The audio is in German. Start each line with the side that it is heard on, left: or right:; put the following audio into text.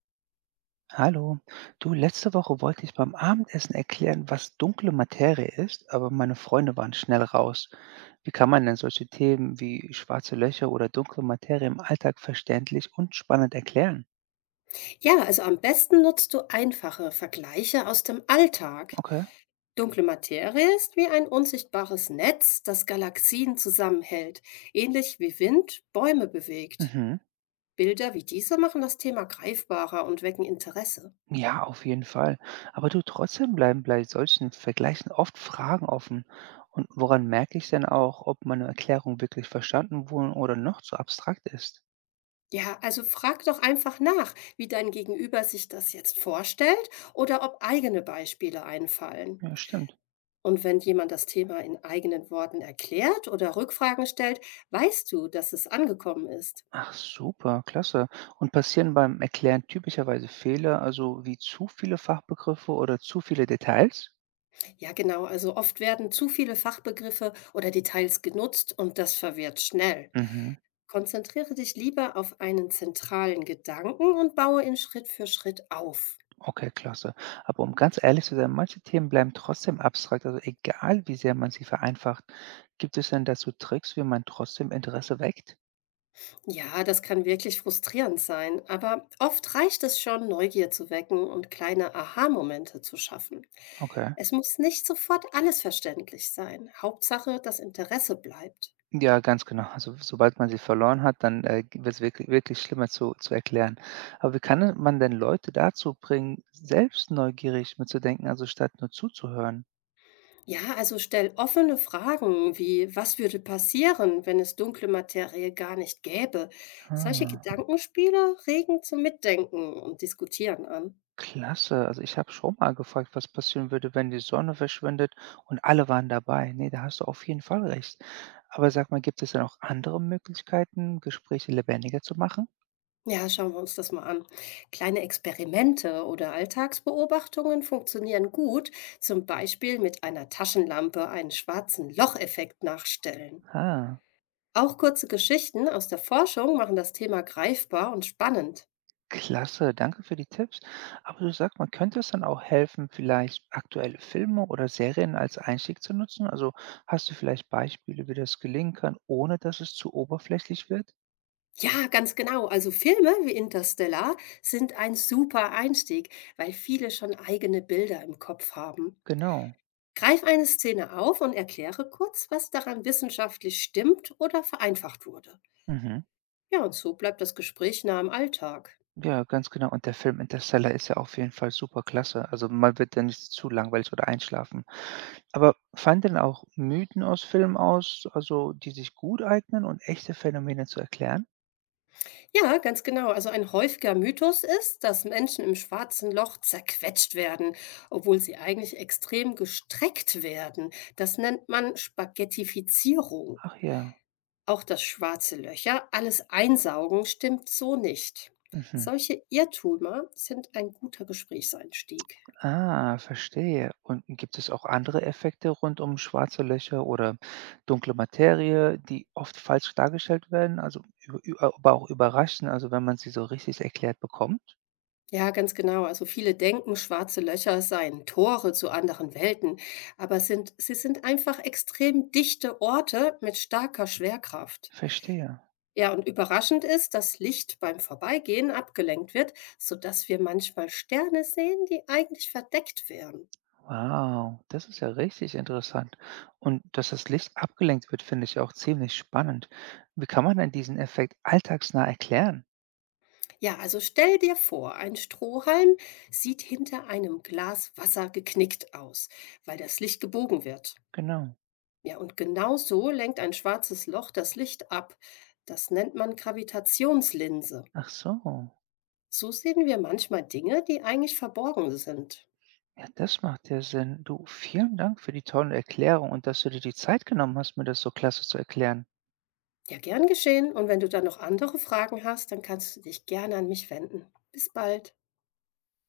right: Hallo, du, letzte Woche wollte ich beim Abendessen erklären, was dunkle Materie ist, aber meine Freunde waren schnell raus. Wie kann man denn solche Themen wie schwarze Löcher oder dunkle Materie im Alltag verständlich und spannend erklären?
left: Ja, also am besten nutzt du einfache Vergleiche aus dem Alltag.
right: Okay.
left: Dunkle Materie ist wie ein unsichtbares Netz, das Galaxien zusammenhält, ähnlich wie Wind Bäume bewegt.
right: Mhm.
left: Bilder wie diese machen das Thema greifbarer und wecken Interesse.
right: Ja, auf jeden Fall. Aber du, trotzdem bleiben bei solchen Vergleichen oft Fragen offen. Und woran merke ich denn auch, ob meine Erklärung wirklich verstanden wurde oder noch zu abstrakt ist?
left: Ja, also frag doch einfach nach, wie dein Gegenüber sich das jetzt vorstellt oder ob eigene Beispiele einfallen.
right: Ja, stimmt.
left: Und wenn jemand das Thema in eigenen Worten erklärt oder Rückfragen stellt, weißt du, dass es angekommen ist.
right: Ach super, klasse. Und passieren beim Erklären typischerweise Fehler, also wie zu viele Fachbegriffe oder zu viele Details?
left: Ja, genau. Also oft werden zu viele Fachbegriffe oder Details genutzt und das verwirrt schnell.
right: Mhm.
left: Konzentriere dich lieber auf einen zentralen Gedanken und baue ihn Schritt für Schritt auf.
right: Okay, klasse. Aber um ganz ehrlich zu sein, manche Themen bleiben trotzdem abstrakt, also egal wie sehr man sie vereinfacht. Gibt es denn dazu Tricks, wie man trotzdem Interesse weckt?
left: Ja, das kann wirklich frustrierend sein, aber oft reicht es schon, Neugier zu wecken und kleine Aha-Momente zu schaffen.
right: Okay.
left: Es muss nicht sofort alles verständlich sein. Hauptsache, das Interesse bleibt.
right: Ja, ganz genau. Also sobald man sie verloren hat, dann wird es wirklich schlimmer zu erklären. Aber wie kann denn man denn Leute dazu bringen, selbst neugierig mitzudenken, also statt nur zuzuhören?
left: Ja, also stell offene Fragen wie, was würde passieren, wenn es dunkle Materie gar nicht gäbe? Solche
right: Ah.
left: Gedankenspiele regen zum Mitdenken und Diskutieren an.
right: Klasse. Also, ich habe schon mal gefragt, was passieren würde, wenn die Sonne verschwindet und alle waren dabei. Ne, da hast du auf jeden Fall recht. Aber sag mal, gibt es denn auch andere Möglichkeiten, Gespräche lebendiger zu machen?
left: Ja, schauen wir uns das mal an. Kleine Experimente oder Alltagsbeobachtungen funktionieren gut, zum Beispiel mit einer Taschenlampe einen schwarzen Locheffekt nachstellen.
right: Ah,
left: Auch kurze Geschichten aus der Forschung machen das Thema greifbar und spannend.
right: klasse. Danke für die Tipps. Aber du sag mal, könnte es dann auch helfen, vielleicht aktuelle Filme oder Serien als Einstieg zu nutzen? Also, hast du vielleicht Beispiele, wie das gelingen kann, ohne dass es zu oberflächlich wird?
left: Ja, ganz genau. Also Filme wie Interstellar sind ein super Einstieg, weil viele schon eigene Bilder im Kopf haben.
right: Genau.
left: Greif eine Szene auf und erkläre kurz, was daran wissenschaftlich stimmt oder vereinfacht wurde.
right: Mhm.
left: Ja, und so bleibt das Gespräch nah am Alltag.
right: Ja, ganz genau. Und der Film Interstellar ist ja auf jeden Fall superklasse. Also, man wird da nicht zu langweilig oder einschlafen. Aber fallen denn auch Mythen aus Filmen aus, also die sich gut eignen und echte Phänomene zu erklären?
left: Ja, ganz genau. Also ein häufiger Mythos ist, dass Menschen im schwarzen Loch zerquetscht werden, obwohl sie eigentlich extrem gestreckt werden. Das nennt man Spaghettifizierung.
right: Ach ja.
left: Auch das schwarze Löcher, alles einsaugen, stimmt so nicht.
right: Mhm.
left: Solche Irrtümer sind ein guter Gesprächseinstieg.
right: Ah, verstehe. Und gibt es auch andere Effekte rund um schwarze Löcher oder dunkle Materie, die oft falsch dargestellt werden, also aber auch überraschen, also wenn man sie so richtig erklärt bekommt?
left: Ja, ganz genau. Also viele denken, schwarze Löcher seien Tore zu anderen Welten, sie sind einfach extrem dichte Orte mit starker Schwerkraft.
right: Verstehe.
left: Ja, und überraschend ist, dass Licht beim Vorbeigehen abgelenkt wird, sodass wir manchmal Sterne sehen, die eigentlich verdeckt wären.
right: Wow, das ist ja richtig interessant. Und dass das Licht abgelenkt wird, finde ich auch ziemlich spannend. Wie kann man denn diesen Effekt alltagsnah erklären?
left: Ja, also stell dir vor, ein Strohhalm sieht hinter einem Glas Wasser geknickt aus, weil das Licht gebogen wird.
right: Genau.
left: Ja, und genau so lenkt ein schwarzes Loch das Licht ab. Das nennt man Gravitationslinse.
right: Ach so.
left: So sehen wir manchmal Dinge, die eigentlich verborgen sind.
right: Ja, das macht ja Sinn. Du, vielen Dank für die tolle Erklärung und dass du dir die Zeit genommen hast, mir das so klasse zu erklären.
left: Ja, gern geschehen. Und wenn du dann noch andere Fragen hast, dann kannst du dich gerne an mich wenden. Bis bald.